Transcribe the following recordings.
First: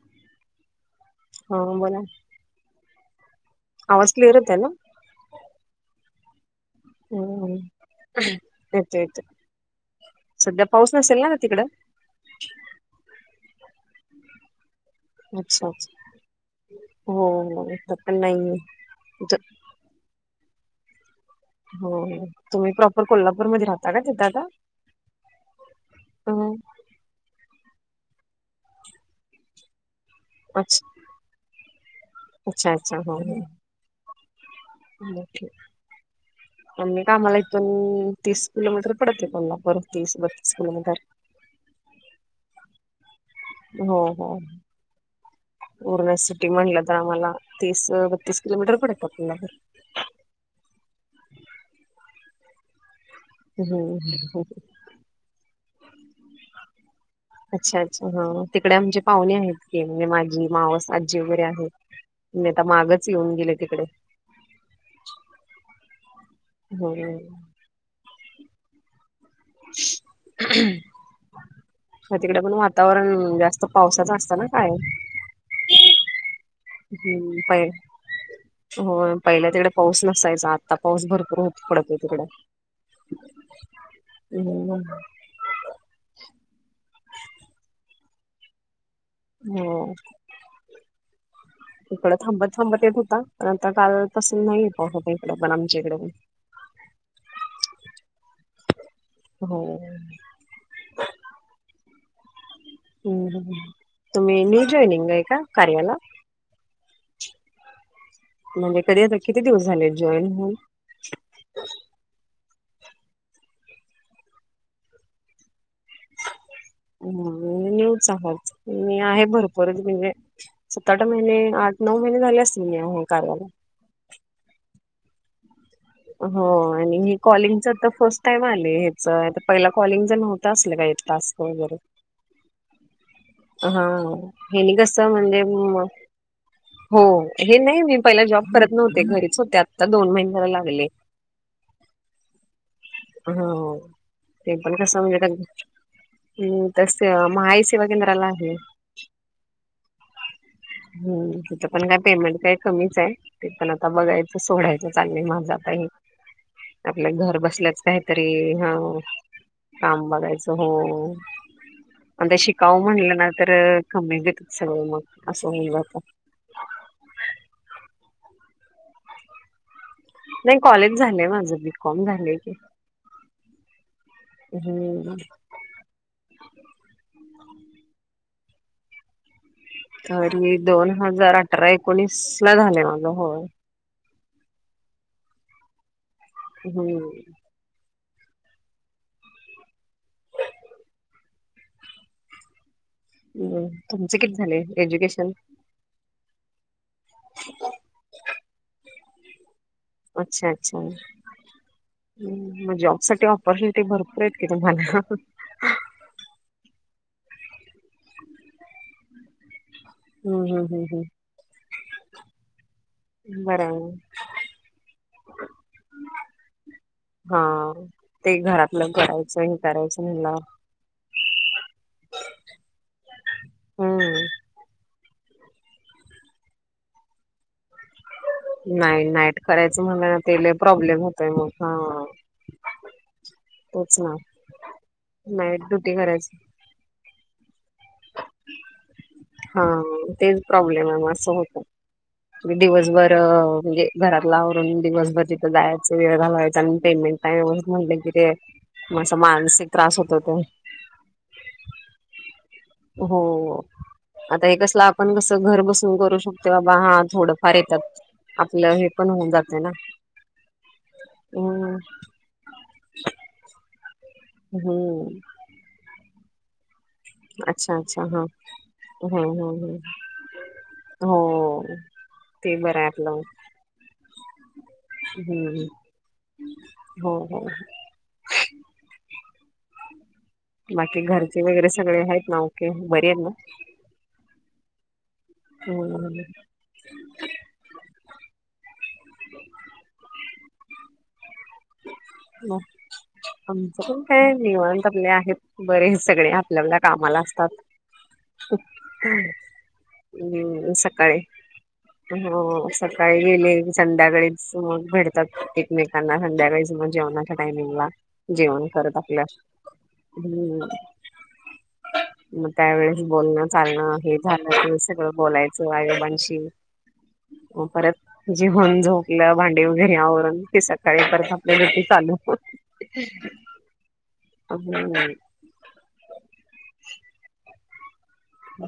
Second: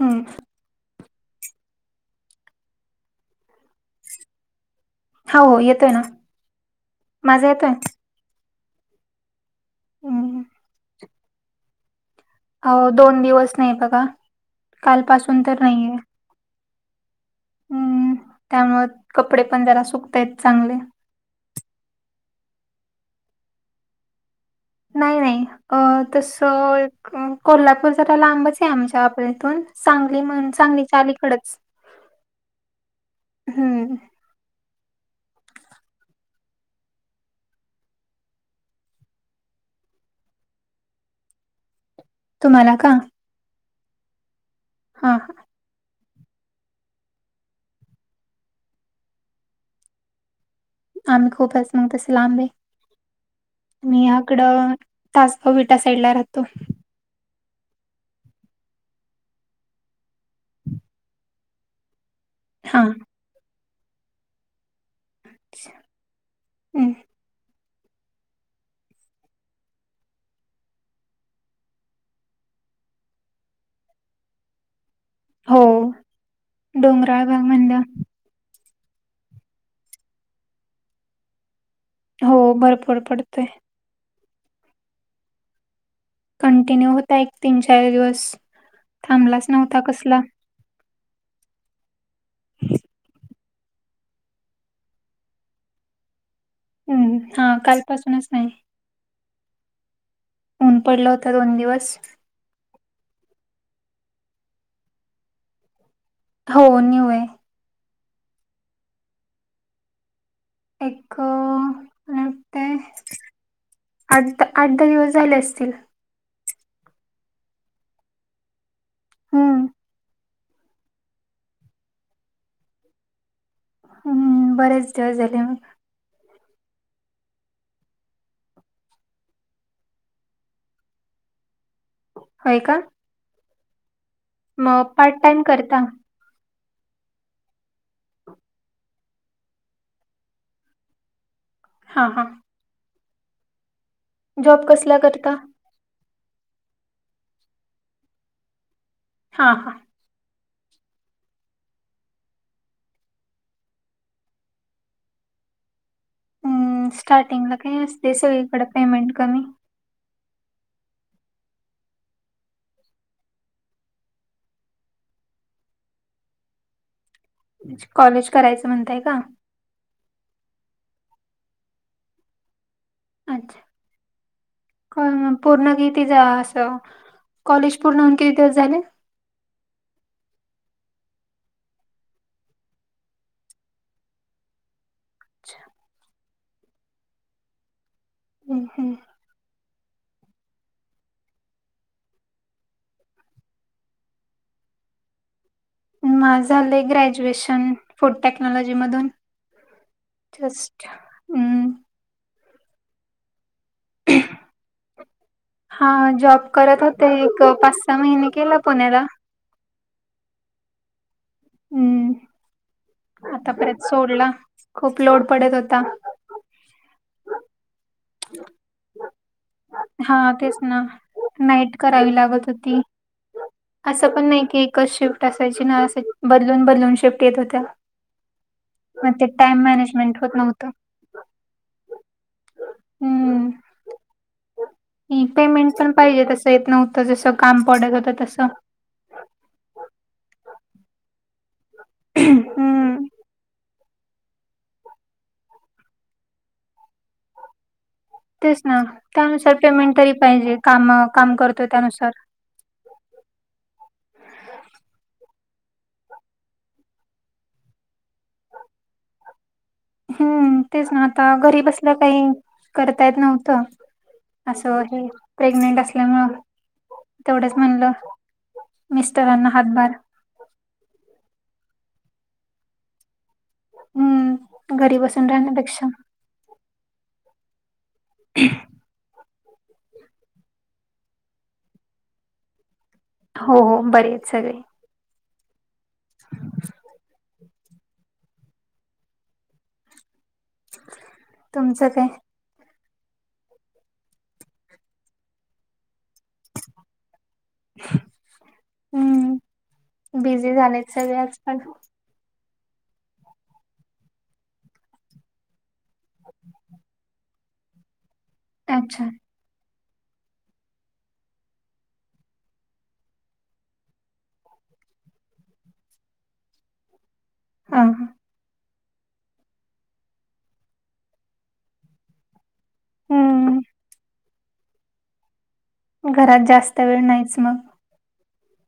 हम्म. हो बोला. आवाज क्लिअर येते ना. हा हो येतोय ना, माझा हम्म येतोय? येतोय येतोय, हम्म. सध्या पाऊस नसेल ना तिकडं? अ दोन दिवस नाही बघा, कालपासून तर अच्छा अच्छा नाहीये. हो हो. इथं पण नाही. त्यामुळं कपडे पण जरा सुकतात चांगले. हो, तुम्ही प्रॉपर कोल्हापूरमध्ये राहता का तिथं आता? नाही नाही, अ हं तसं कोल्हापूर जरा लांबच आहे आमच्या प इथून. सांगली म्हण अच्छा सांगलीच्या आलीकडच अच्छा अच्छा हम्म, अके [inaudible] [inaudible] मग मी कामाला येथून तीस किलोमीटर पडतते पला पर तीस बत्तीस किलोमीटर. तुम्हाला का, हो हो, हा हा, पूर्ण सिटी म्हणलं तर आम्हाला तीस बत्तीस किलोमीटर पडेेत आपला. आम्ही खूप मग तसे लांबे. हम्म मी याकड तासगाव विटा साईड ला राहतो. अच्छा अच्छा हा तिकडे आमचे पाहुणे आहेत ते म्हणजे माझी मावस आजी वगैरे आहेत. मी आता हा मागच येऊन गेले तिकडे. हम्म. होय होय. ह [inaudible] तिकडे पण वातावरण जास्त पावसाचं असतं ना कायम. हो, पै, डोंगराळ भाग म्हणलं [unintelligible] हो पहिल्या तिकडे पाऊस नसायचा आता पाऊस भरपूर होत पडत हो भरपूर पडतय. हम हम, भरपूर. कंटिन्यू होता एक तीन चार दिवस. थांबलाच हो, नव्हता कसला [inaudible] इकडं थांबत थांबत येत होता. पण आता कालपसून नाही प होत इकड पण आमच्या इकडे. हम्म हा, कालपासूनच नाही. हो, ऊन पडला होता दोन दिवस. हम हम, तुम्ही मी जॉईनिंग आहे का कार्याला. हो न्यू आहे. म्हणजे कधी आता किती दिवस झाले जॉईन होन. एकको मला वाटतं. आठ आठ दहा दिवस झाले असतील. ह नेऊच आवाच मी आहे हम्म भरपरच म्हणजे. सत आठ महिने आठ नऊ महिने झाले असतील मी कार्याला. हम्म हम्म. बरेच झाले मग. हो आणि हे कॉलिंगच तर फर्स्ट टाइम आले हच पहिला कॉलिंग जर नव्हतं असलं काय तास. कोण झाले. होय का, हा हेनी मग कसं पार्ट टाइम म्हणजे करता म ''--'' हो हे नाही मी पहिला जॉब करत नव्हते घरीच होते. आत्ता दोन महिन्याला लागले. हा हा, [unintelligible] हो ते जॉब पण कसला कसं म्हणजे करता हम्म, तस महाई सेवा केंद्राला आहे. हा हा, हम्, तिथं पण काय पेमेंट काय कमीच आहे. ते पण आता बघायचं सोडायच चांगलं माझा. का [unintelligible] हम्म, आपल्या घर स्टार्टिंगला बसल्याच काही असते काहीतरी सगळीकडे हं बाबा. पेमेंट कमी काम बघायचं हो. म्हणजे शिकावं म्हणलं ना तर कमी घेतात सगळं मग असं होऊन जात. म्हणजे कॉलेज करायचं म्हणताय का? नाही, कॉलेज झालंय माझं. बीकॉम झालंय की. अच्छा [unintelligible] को हम्म म. पूर्ण किती जा असं कॉलेज पूर्ण होऊन किती दिवस झाले? तरी दोन हजार अठरा, एकोणीस ला झालंय माझं होय. अच्छा. हम्म. हम्म हम्म. हम्म, तुमचं किती झाले एज्युकेशन? माझं झालंय ग्रॅज्युएशन फूड टेक्नॉलॉजी मधून. अच्छा, अच्छा. जस्ट हम्म मग जॉब साठी ऑपॉर्च्युनिटी भरपूर आहेत की तुम्हाला. हा जॉब करत होते. एक पाच-सहा महिने केलं पुण्याला. हम् हम् हम् हम्. हम्म. हम्म बरं तोपर्यंत [unintelligible] सोडला खूप लोड पडत होता. हा. ते घरातलं करायचं. करायचं हा, म्हणल्यावर तेच ना नाईट करावी लागत होती. असं पण हम्म नाही की एकच शिफ्ट असायची ना, असाय बदलून बदलून शिफ्ट येत होत्या. नाही, मग ते नाईट टाइम करायचं म्हला मॅनेजमेंट ना होत ते लयं नव्हतं प्रॉब्लेम होतंय मग हा. तुच ना. ह [inaudible] नाईट पेमेंट पण ड्युटी पाहिजे करायच तस येत नव्हतं, जस काम पडत होत तसं. हा, तेच प्रॉब्लेम आहे मग असं होतं मी हम्म दिवसभर म्हणजे घरातलं आवरून दिवसभर तिथं जायचं, वेळ घालवायचा आणि पेमेंट टाईम वर म्हटलं की ते तेच ना असा त्यानुसार मानसिक पेमेंट त्रास होत तरी होता पाहिजे कामाव काम करतोय त्यानुसार. हो. आता हे कसलं आपण कसं घर बसून करू शकतो, बाबा हा थोडंफार येतात. आपलं हे पण होऊन जातंय ना. हम्म, तेच ना आता घरी हम्म बसलं काही करता येत नव्हतं. असं हे हम्म प्रेग्नेंट असल्यामुळं. तेवढंच अच्छा म्हणलं अच्छा हा हम्म मिस्टरांना हम्म हम्म. हातभार. हो ते बराय आपलं. हम्म. घरी हम् बसून हम्. राहण्यापेक्षा हो हो. ह [inaudible] बाकी घरचे वगैरे सगळे आहेत ना बरे आहेत ना? हो हो. बरे आहेत सगळे. हो. [inaudible] तुमचं काय? मग आमचं पण काय निवांत आपले आहेत बरेयं सगळे. आपल्या आपल्या कामाला असतात. हम्म बिझी झालेतं सगळे आजकाल. हो हो सकाळी गेले संध्याकाळीचं मग भेटतात एकमेकांना संध्याकाळीस म जेवणा टामिंग जेवण करत अच्छा आपल्या, हम्. मग कायं वेळच बोलणं, चालणं हे झालं सगंळ बोलायचं आई आजोबांशी‌, म हा हा. परत जेवण झोप लं भांडी वगैरे आवरून ते सकाळी परत आपल्या घरती चालू. हम्म हम् [unintelligible] घरात जास्त वेळ नाहीच मग.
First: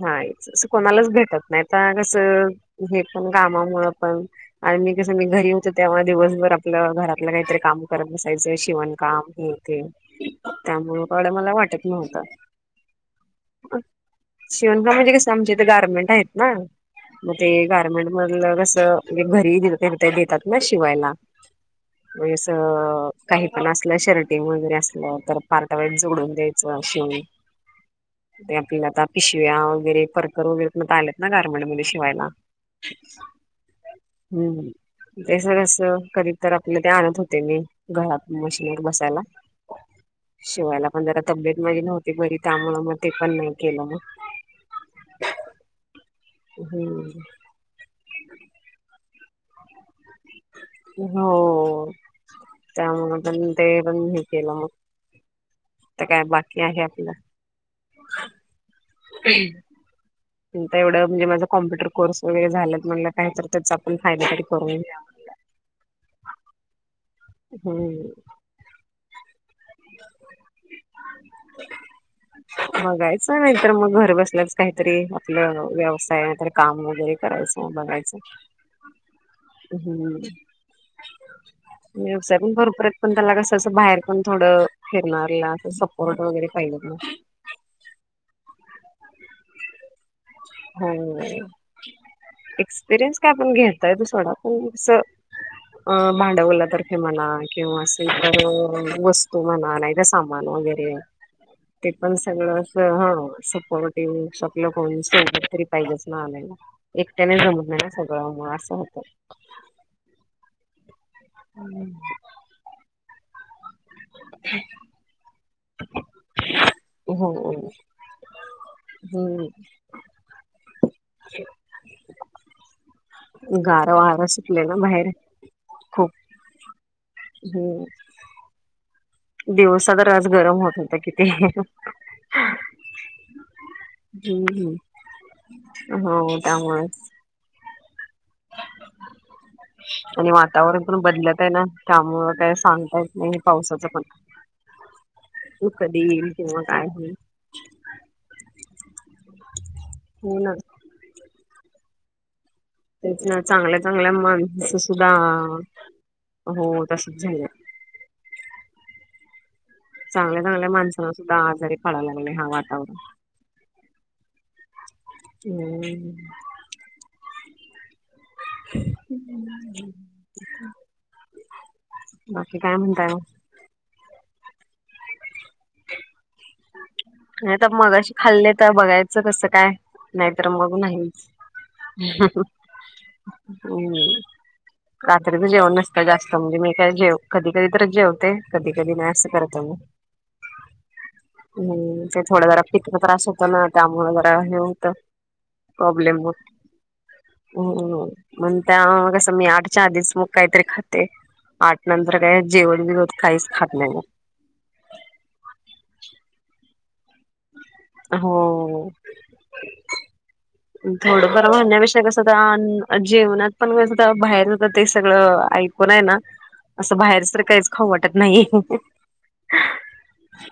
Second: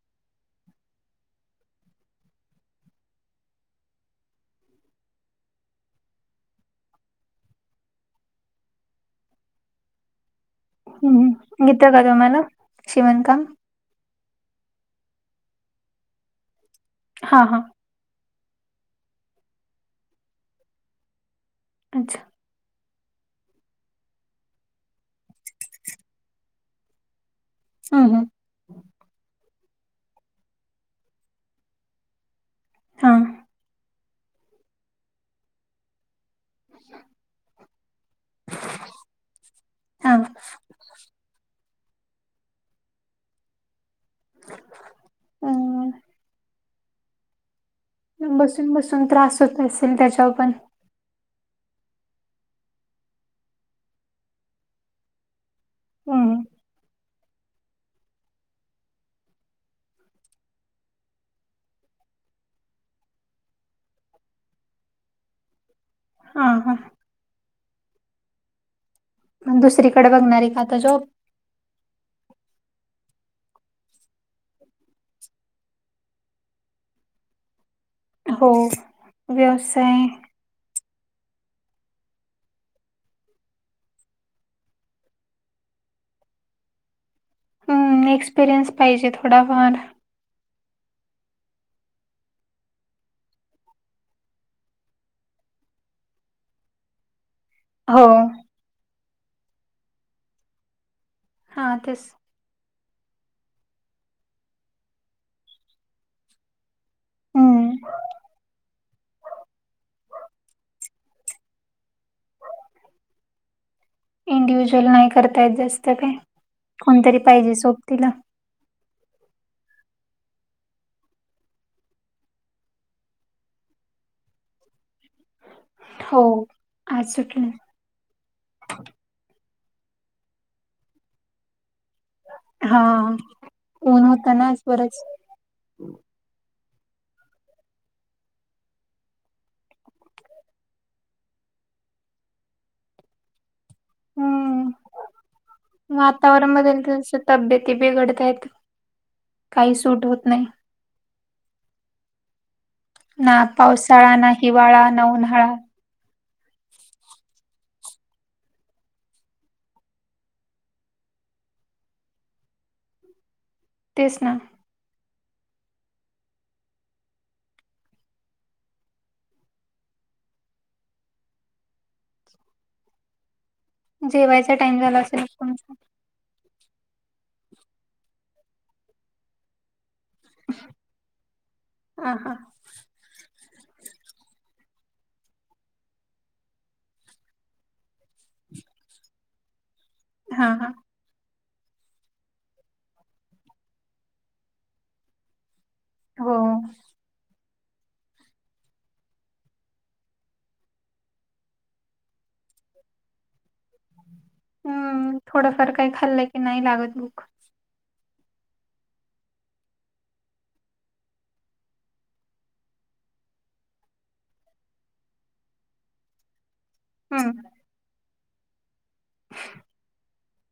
हायचं अस कोणालाच भेटत नाही आता कसं हे पण कामामुळं पण. आणि कसं मी घरी होते त्यामुळे दिवसभर आपलं घरातलं काहीतरी काम करत बसायचे शिवणकाम हे ते. त्यामुळे थोडं मला हम्म येत वाटत कां नव्हतं तुम्हाला शिवणकाम? शिवणकाम म्हणजे कसं आमचे इथे गारमेंट आहेत ना मग हा ते हा गारमेंट म्हटलं कसं हे घरी [unintelligible] देतात ना शिवायला. अच्छा वैस काही पण असलं शर्टिंग वगैरे असलं तर पार्टा वाईज जोडून द्यायचं शिवुन. हा हा. ते आपल्यात आता पिशव्या वगैरे परकर वगैरे पण आता आलेत ना गार्मेंटमध्ये शिवायला. हा हम्म, हम्म तेचं कसं करी तर आपलं ते आणत होते मी घरात मशीनवर बसायला. हा शिवायला पण जरा तब्येत माझी नव्हती बरी त्यामुळ मग ते पण नाही केलं मं. [inaudible] हम् हम्. हम्म. बसून बसून त्रास होत असेल त्याच्यावर पण. हो त्यामुळ पण ते पण हे केलं मग. त्या काय हम्म बाटल्या हेे आपलं. [inaudible] [unintelligible] [inaudible] एवढं म्हणजे माझा कॉम्प्युटर कोर्स वगैरे झालात म्हटलं कायं तर त्याचा आपण फायदा तरी करून घ्याव. हा हा. हम्म. [inaudible] म दुसरीकडे बघणारं एखादा जॉब? [inaudible] बघायचंयं नाहीतर मग घर बसल्याच काहीतरी आपलं व्यवसाय. काम वगैरे करायचं बघायचं. हो व्यवसाय. हम्म व्यवसाय पण भरपूर आहेत पण त्याला कसं असं बाहेर पण थोडं फिरणारेला असं सपोर्ट वगैरे पाहिलंत ना. हम्म एक्सपिरियन्स पाहिजे थोडाफार. हम्म. एक्सपिरियन्स काय आपण घेता येतो सोडा अस. अ भांडवला तर्फे म्हणा. किंवा हो असेलं तर वस्तू म्हणा नाहीतर सामान वगैरे. हा ते तेच पण सगळं अस हा सपोर्टिव्ह शकलं कोणी सं. काहीतरी पाहिजेज ना आपल्याला एकट्याने जमत नाही ना हम्म सगळ मुळ असं होतं. [inaudible] हम्. इंडिव्हिड्युअल नाही करता येत जास्त काय, कोणतरी हो पाहिजे सोबतिला. हम्म गारं वार सुटलाययं ना बाहेर खूप हो आज सुटलंयं हम्म दिवसा तर आज गरम होत होत किती हा ऊन होत ना बरच हा त्यामुळेच [unintelligible] आणि वातावरण पण बदलत आहे ना त्यामुळ काय सांगता नाही पावसाच पण तो हम्म कधी येईल वातावरण किंवा काय होईल बदलत तब्येत बेघडतायत काही सूट होत हो नाही ना तेच ना चांगल्या चांगल्या पावसाळा ना माणसं हिवाळा ना सुद्धा उन्हाळा हो तसच झालंय चांगल्या चांगल्या माणसांना सुद्धा आजारी पडायला लागलय हा वातावरण तेच ना हम्म बाकी काय म्हणताय जेवायचा टाईम झाला असेल कोणाचा नाही आता मगाशी खाल्ले तर बघायचं कसं काय नाहीतर मग नाहीच आ हा हम्म रात्री तर जेवण नसत जास्त म्हणजे मी काय जेव कधी कधी तरच जेवते कधी कधी नाही असं करत तव [inaudible] हा हा हम्म ते थोडं जरा पिताचा त्रास होत ना त्यामुळ जरा हे होत प्रॉब्लेम हो होतोय हो मग त्या कसं मी आठच्या आधीच मग काहीतरी खाते आठ नंतर काय जेवण बिन काहीच खात नाही मग हम्म थोडंफार काही खाल्लंय की नाही लागत भुक हो थोडंफार म्हणण्यापेक्षा कसं हो जेवणत पण कस बाहेर जात ते सगळं ऐकून आहे ना [unintelligible] असं बाहेर तर हम्म काहीच खाऊ वाटत नाही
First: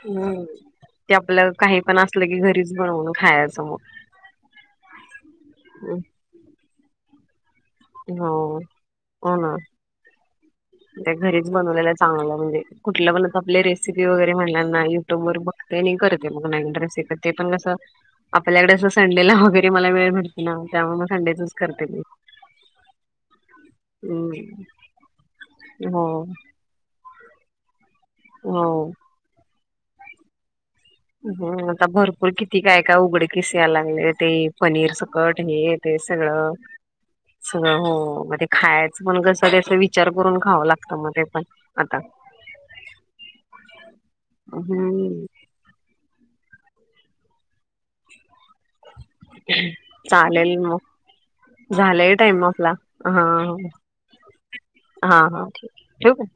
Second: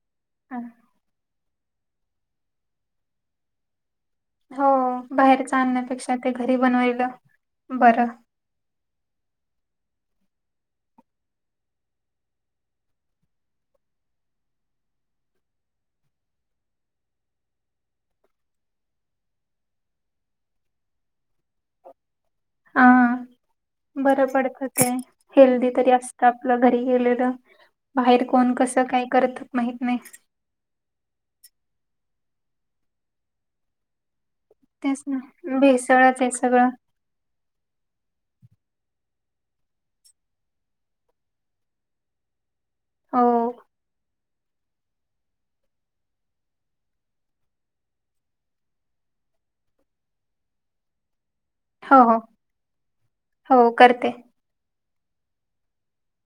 हम्म ते आपल्या काही पण असलं की घरीच बनवून खायच मग हो बाहेरच आणण्यापेक्षा ते घरी बनवायलं हो हो ना त्या घरीच बनवलेला चांगलं म्हणजे कुठलं पण आपले रेसिपी वगैरे म्हणणार ना युट्यूब वर बघते आणि करते मग नाही नवीन‌ रेसिपी ते पण कसं आपल्याकडे असं संडेला वगैरे मला मिळेल भेटते ना त्यामुळे मग संडेचच करते हा बर पडत हम्म ते हेल्दी तरी हो असत आपलं घरी गेलेलं बाहेर कोण कसं हो. काय करत माहीत नाही हम आता भरपूर किती काय काय उघडकीस यायले लागलेत ते पनीर तेच सुकट ना हे ते भेसळच आहे सगळं हो मग खायचं पण कसं त्यास विचार करून खावं लागतं मग ते पण आता हो हम् [inaudible] चालेल मग हो झालाय हो टाईम आपला ह. हो करते. हा हा ठीक आहे. ठेवू काय?